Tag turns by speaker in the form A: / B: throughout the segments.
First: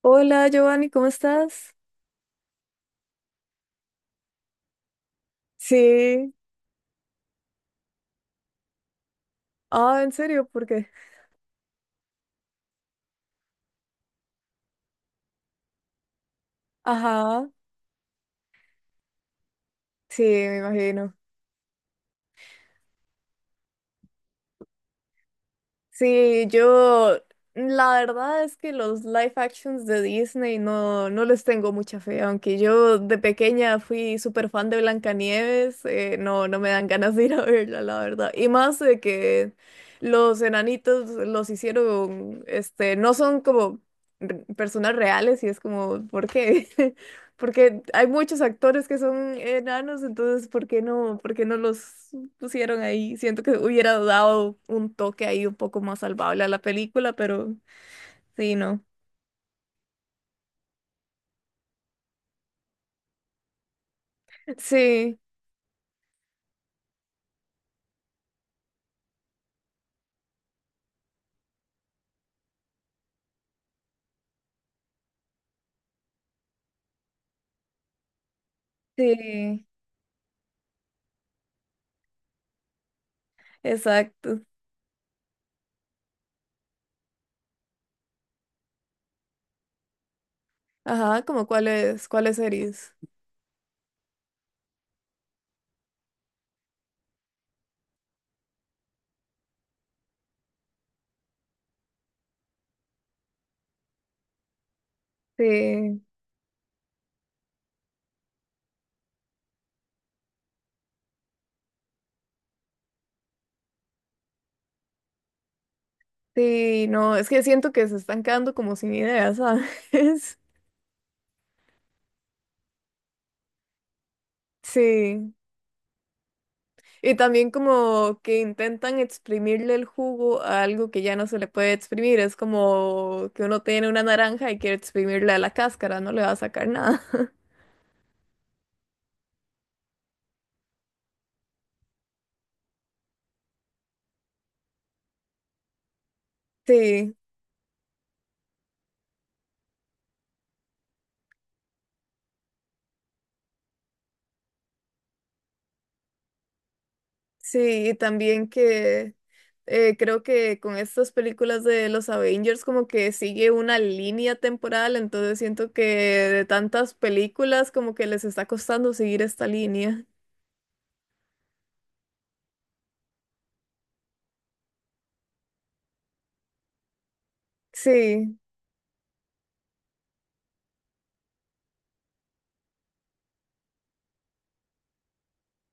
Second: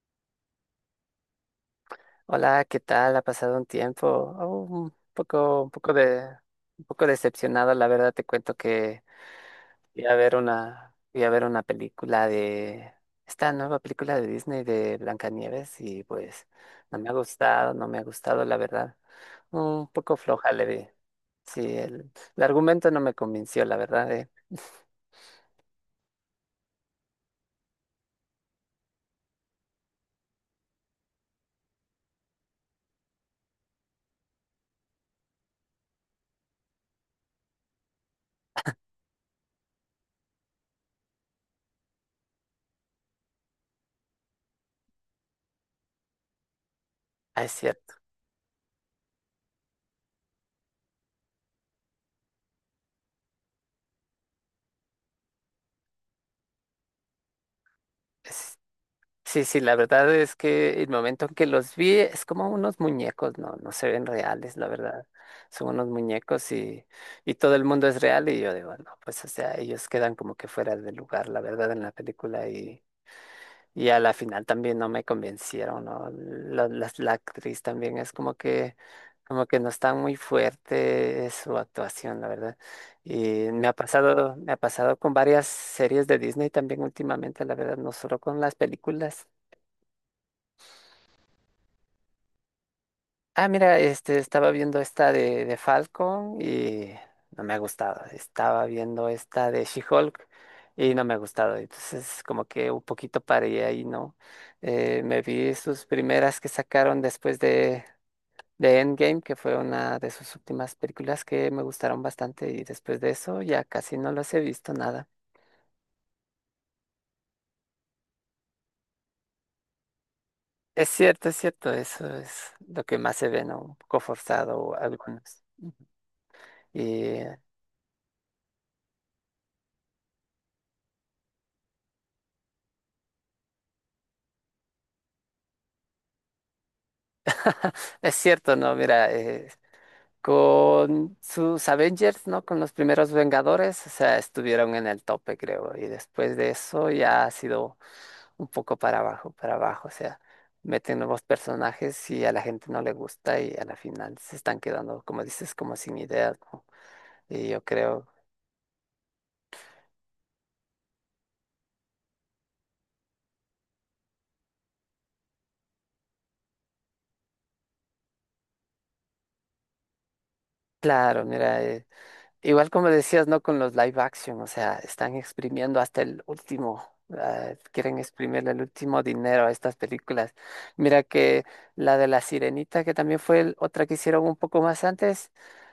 A: Hola Giovanni, ¿cómo estás?
B: Hola, ¿qué tal? Ha pasado un tiempo. Oh,
A: Sí.
B: un poco decepcionado, la verdad. Te cuento que
A: Ah, ¿en serio? ¿Por qué?
B: fui a ver una película de esta nueva película de Disney de Blancanieves y pues
A: Ajá,
B: no me ha gustado, la verdad. Un poco
A: sí,
B: floja
A: me
B: le vi.
A: imagino.
B: Sí, el argumento no me convenció, la verdad.
A: Sí, yo la verdad es que los live actions de Disney no les tengo mucha fe, aunque yo de pequeña fui súper fan de Blancanieves, no me dan ganas de ir a verla, la verdad. Y más de que los enanitos los hicieron, no son como personas reales y es como, ¿por qué?
B: Ah, es
A: Porque
B: cierto.
A: hay muchos actores que son enanos, entonces, ¿por qué no los pusieron ahí? Siento que hubiera dado un toque ahí un poco más salvable a la película, pero sí, no.
B: Sí, sí, la verdad es que el momento en que los vi es como unos muñecos, no, no se ven reales, la verdad.
A: Sí,
B: Son unos muñecos y todo el mundo es real y yo digo, no, pues o sea, ellos quedan como que fuera de lugar, la verdad, en la película y a la final también no me convencieron, ¿no? La actriz también es como que
A: sí,
B: no está muy fuerte su actuación, la verdad.
A: exacto.
B: Me ha pasado con varias series de Disney también últimamente, la verdad, no solo con las películas.
A: Ajá, ¿como cuáles, cuáles series?
B: Ah, mira, estaba viendo esta de Falcon y no me ha gustado. Estaba viendo esta de She-Hulk y no me ha gustado. Entonces, como que un poquito paré ahí, ¿no? Me vi sus
A: Sí,
B: primeras que sacaron después de Endgame, que fue una de sus últimas películas que me gustaron bastante y después de eso ya casi no los he visto nada.
A: sí, no, es que siento que se están quedando como sin ideas, ¿sabes?
B: Es cierto, eso es lo que más se ve, ¿no? Un poco forzado
A: Sí.
B: algunos.
A: Y
B: Y
A: también como que intentan exprimirle el jugo a algo que ya no se le puede exprimir. Es como que uno tiene una naranja y quiere exprimirle a la cáscara, no le va a sacar nada.
B: es cierto, ¿no? Mira, con sus Avengers, ¿no? Con los primeros Vengadores, o sea, estuvieron en el tope, creo. Y después de eso
A: Sí.
B: ya ha sido un poco para abajo, para abajo. O sea, meten nuevos personajes y a la gente no le gusta y a la final se están quedando, como dices, como sin ideas, ¿no? Y yo
A: Sí, y
B: creo,
A: también que creo que con estas películas de los Avengers como que sigue una línea temporal, entonces siento que de tantas películas como que les está costando seguir esta línea.
B: claro, mira. Igual como decías, ¿no? Con los live action, o sea, están exprimiendo hasta el último, ah, quieren
A: Sí,
B: exprimirle el último dinero a estas películas. Mira que la de La Sirenita, que también fue otra que hicieron un poco más antes,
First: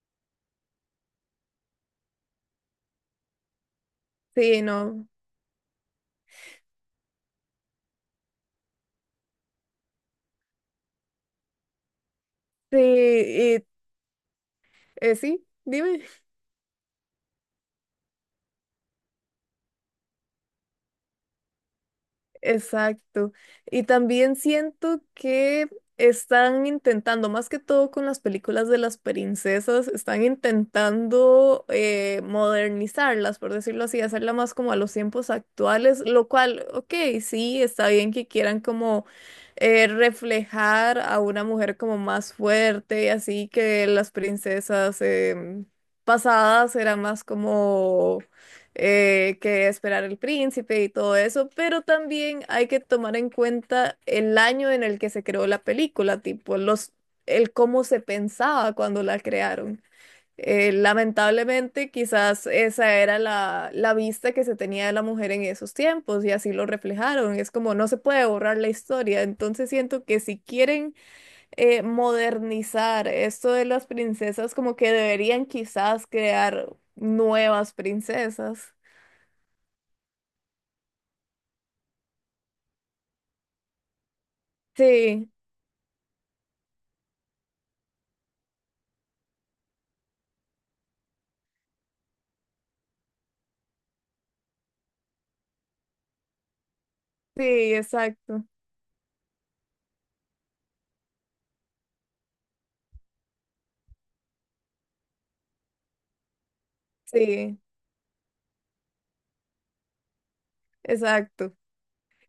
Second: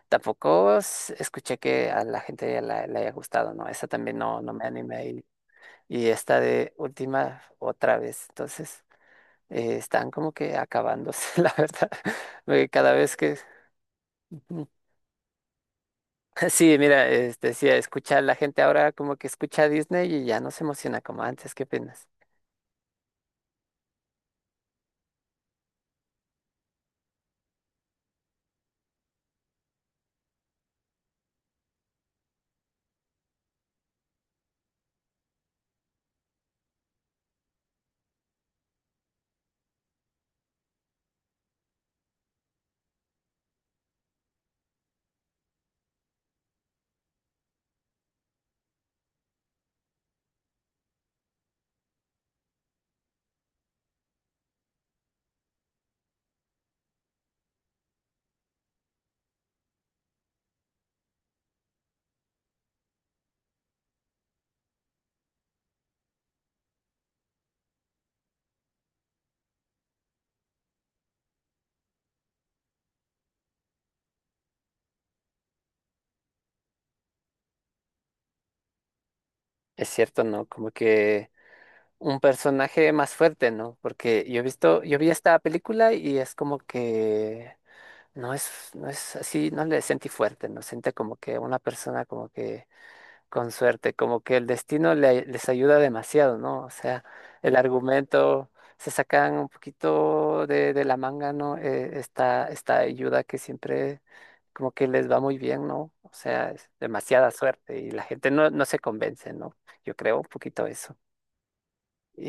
B: tampoco escuché que a la gente ya le haya gustado, ¿no? Esa también no, no
A: sí,
B: me animé
A: no.
B: y esta de última otra vez. Entonces, están como que acabándose, la verdad, porque
A: Sí,
B: cada vez que...
A: y sí, dime.
B: Sí, mira, sí, escucha, la gente ahora como que escucha a Disney y ya no se emociona como antes, ¿qué opinas?
A: Exacto. Y también siento que están intentando, más que todo con las películas de las princesas, están intentando modernizarlas, por decirlo así, hacerla más como a los tiempos actuales, lo cual, ok, sí, está bien que quieran como reflejar a una mujer como más fuerte, así que las princesas pasadas eran más como que esperar el príncipe y todo eso, pero también hay que tomar en cuenta el año en el que se creó la película, tipo los, el cómo se pensaba cuando la crearon. Lamentablemente, quizás esa era la vista que se tenía de la mujer en esos tiempos y así lo reflejaron. Es como no se puede borrar la historia. Entonces siento que si quieren modernizar esto de las princesas, como que deberían quizás crear nuevas princesas.
B: Es cierto, ¿no? Como que un personaje más fuerte, ¿no? Porque yo he visto, yo vi
A: Sí,
B: esta película y es como que no es, no es así, no le sentí fuerte, ¿no? Sentí como que una persona como que con suerte, como que el destino les ayuda demasiado, ¿no? O sea, el
A: sí, exacto,
B: argumento se sacan un poquito de la manga, ¿no? Esta ayuda que siempre como que les va muy bien, ¿no? O sea, es demasiada
A: sí,
B: suerte y la gente no, no se convence, ¿no? Yo creo un poquito eso.
A: exacto.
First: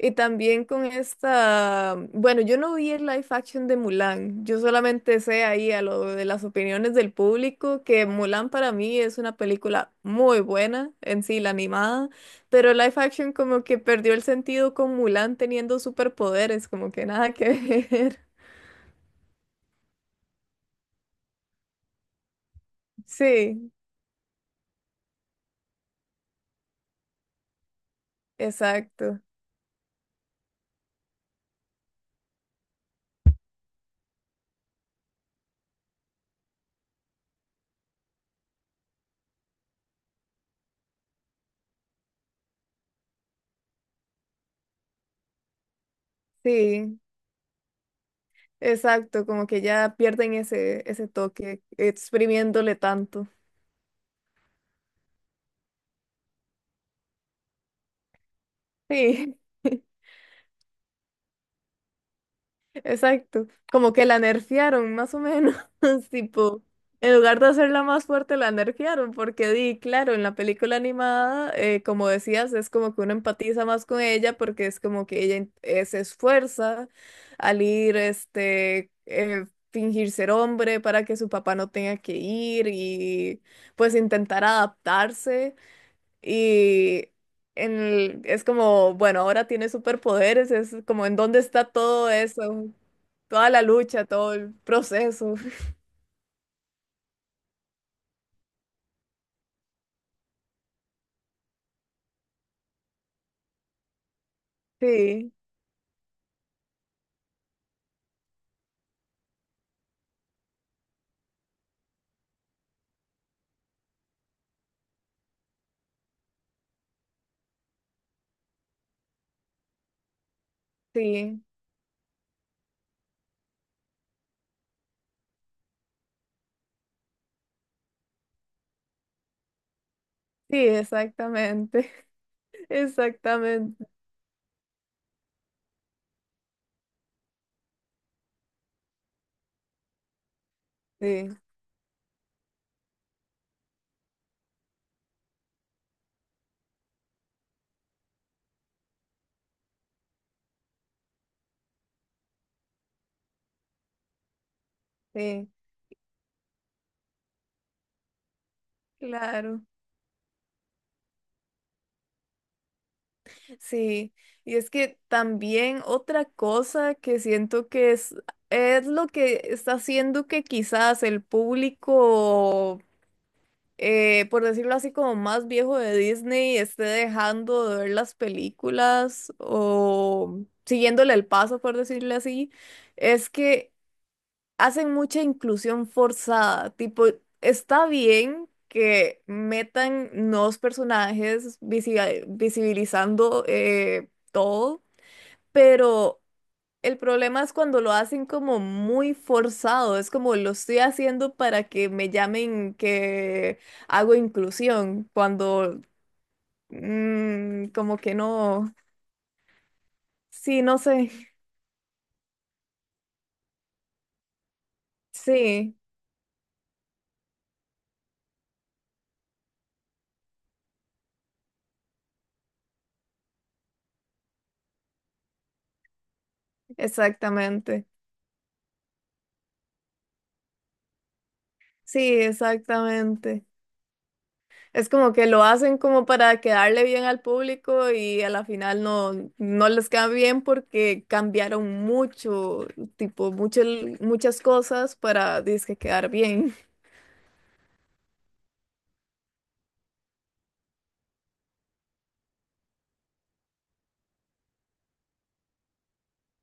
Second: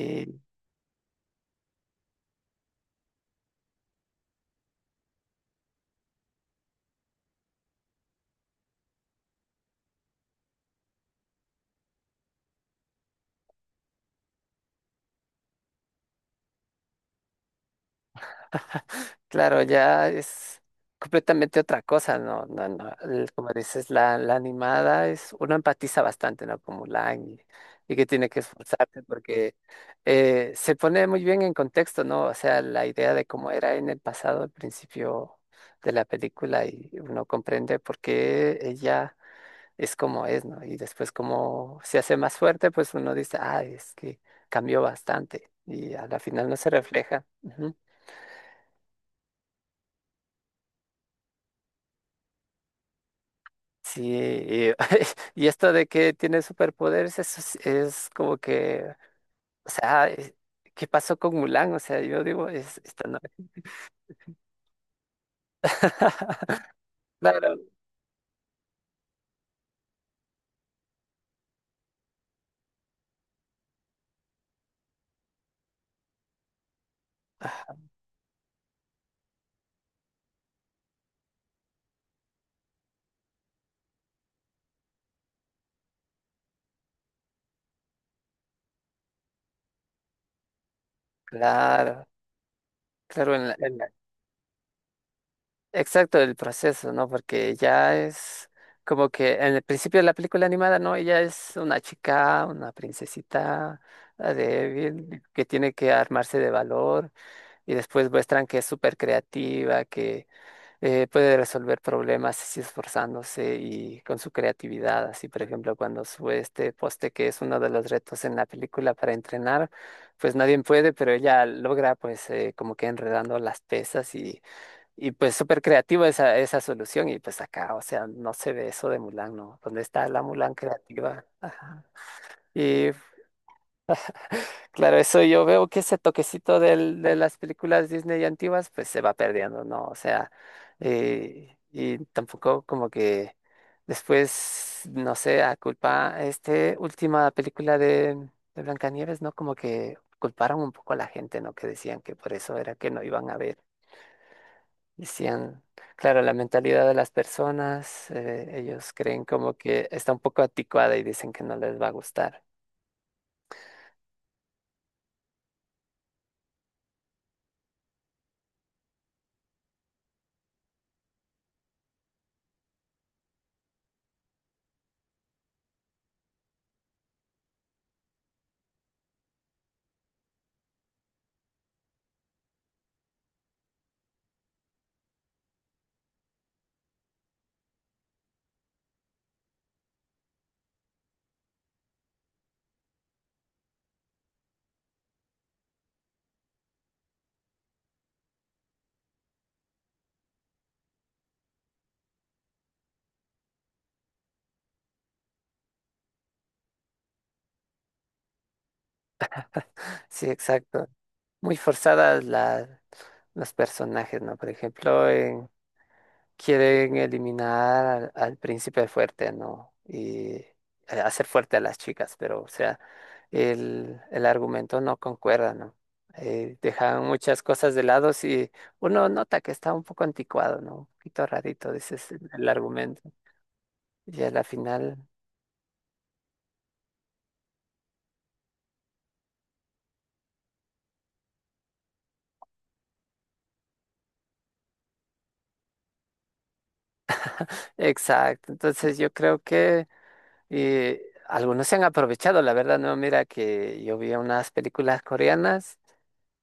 A: Y también con esta, bueno, yo no vi el live action de Mulan, yo solamente sé ahí a lo de las opiniones del público que Mulan para mí es una película muy buena en sí, la animada, pero el live action como que perdió el sentido con Mulan teniendo superpoderes, como que nada que ver.
B: Claro, ya es completamente otra cosa, ¿no? No, no, como
A: Sí,
B: dices, la animada es, uno empatiza bastante, ¿no? Como Mulan y que tiene que esforzarse
A: exacto,
B: porque se pone muy bien en contexto, ¿no? O sea, la idea de cómo era en el pasado, al principio de la película y uno comprende por qué ella es como es, ¿no? Y después como se hace más fuerte, pues uno dice, ah, es que cambió bastante y a la final no se
A: sí,
B: refleja.
A: exacto, como que ya pierden ese, ese toque exprimiéndole tanto.
B: Sí, y, y esto de que tiene superpoderes eso es como que,
A: Sí,
B: o sea, ¿qué pasó con Mulan? O sea, yo digo, es, esta no.
A: exacto. Como que la nerfearon, más o menos. Tipo, en lugar de
B: Claro,
A: hacerla más fuerte, la nerfearon. Porque di, claro, en la película animada, como decías, es como que uno empatiza más con ella porque es como que ella se esfuerza al ir, fingir ser hombre para que su papá no tenga que ir y pues intentar adaptarse. Y en el- es como, bueno, ahora tiene superpoderes, es como en dónde está
B: claro,
A: todo eso,
B: claro, en
A: toda la lucha, todo el proceso.
B: exacto el proceso, ¿no? Porque ya es como que en el principio de la película animada, ¿no? Ella es una chica, una princesita ah, débil,
A: Sí,
B: que tiene que armarse de valor y después muestran que es súper creativa, puede resolver problemas así esforzándose y con su creatividad. Así, por ejemplo, cuando sube este poste, que es uno de los retos en la película para entrenar, pues nadie puede, pero
A: sí,
B: ella logra, pues, como que enredando las pesas y pues súper creativa esa, esa solución. Y pues acá, o sea, no se ve eso de Mulan, ¿no? ¿Dónde está la Mulan
A: sí,
B: creativa? Ajá.
A: exactamente,
B: Y
A: exactamente,
B: claro, eso yo veo que ese toquecito de las películas Disney antiguas pues se va perdiendo, ¿no? O sea,
A: sí,
B: y tampoco como que después, no sé, a culpa, este última película de Blancanieves, ¿no? Como que culparon un poco a la gente, ¿no? Que decían que por eso era que no iban a ver.
A: sí,
B: Decían, claro, la mentalidad de las personas, ellos creen como
A: claro,
B: que está un poco anticuada y dicen que no les va a gustar.
A: sí. Y es que también otra cosa que siento que es lo que está haciendo que quizás el público por decirlo así, como más viejo de Disney, esté dejando de ver las películas o siguiéndole el paso, por decirlo así, es que hacen mucha inclusión forzada. Tipo, está bien que metan nuevos personajes visibilizando todo, pero... El problema es cuando lo hacen como muy forzado, es como lo estoy haciendo para que me llamen que hago inclusión, cuando como que no,
B: Sí,
A: sí, no
B: exacto.
A: sé,
B: Muy forzadas las los personajes, ¿no? Por ejemplo,
A: sí,
B: quieren eliminar al príncipe fuerte, ¿no? Y hacer fuerte a las chicas, pero, o sea, el argumento no concuerda, ¿no? Dejan muchas cosas de
A: exactamente,
B: lado y uno nota que está un poco anticuado, ¿no? Un poquito rarito, dices,
A: sí,
B: el argumento.
A: exactamente.
B: Y a la
A: Es
B: final,
A: como que lo hacen como para quedarle bien al público y a la final no, no les queda bien porque cambiaron mucho, tipo, mucho, muchas cosas para, dizque, quedar bien.
B: exacto. Entonces yo creo que eh, algunos se han aprovechado, la verdad, ¿no? Mira que yo vi unas películas coreanas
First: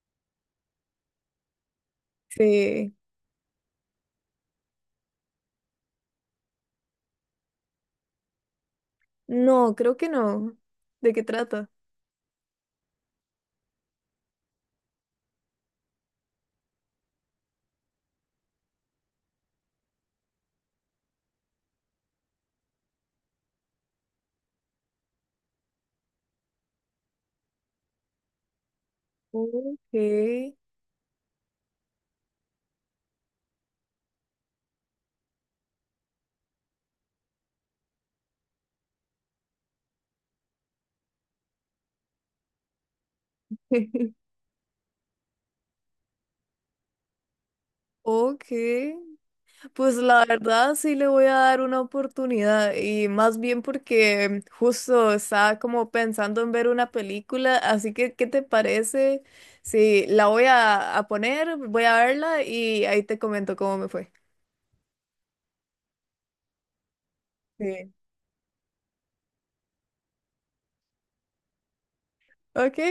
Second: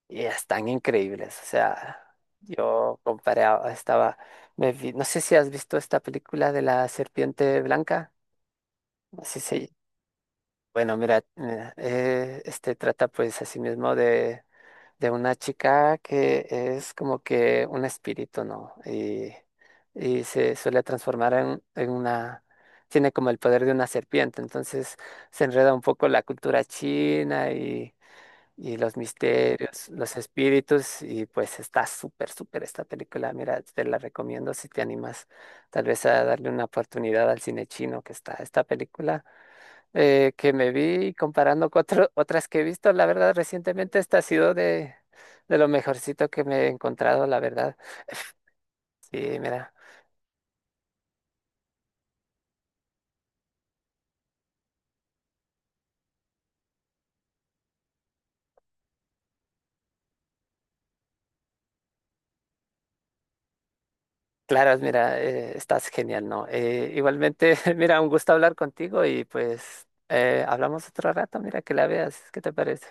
B: y están increíbles. O sea,
A: Sí.
B: yo comparé, no sé si has visto esta película de la serpiente blanca. Así se,
A: No, creo que no.
B: bueno,
A: ¿De
B: mira,
A: qué trata?
B: mira, este trata pues así mismo de una chica que es como que un espíritu, ¿no? Y se suele transformar en una, tiene como el poder de una serpiente. Entonces se enreda un poco la cultura china y los misterios,
A: Ok.
B: los espíritus, y pues está súper, súper esta película. Mira, te la recomiendo si te animas tal vez a darle una oportunidad al cine chino que está esta película que me vi comparando con otras que he visto. La verdad, recientemente esta ha sido de lo mejorcito que me he encontrado, la verdad.
A: Ok.
B: Sí, mira.
A: Pues la verdad sí le voy a dar una oportunidad y más bien porque justo estaba como pensando en ver una película, así que ¿qué te parece? Sí, la voy a poner, voy a verla y ahí te comento cómo me fue.
B: Claro, mira, estás genial, ¿no? Igualmente,
A: Sí.
B: mira, un gusto hablar contigo y pues hablamos otro rato, mira, que la veas, ¿qué te
A: Ok,
B: parece?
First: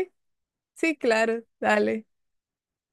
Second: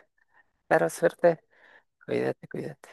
B: Claro,
A: sí,
B: suerte.
A: claro, dale.
B: Cuídate, cuídate.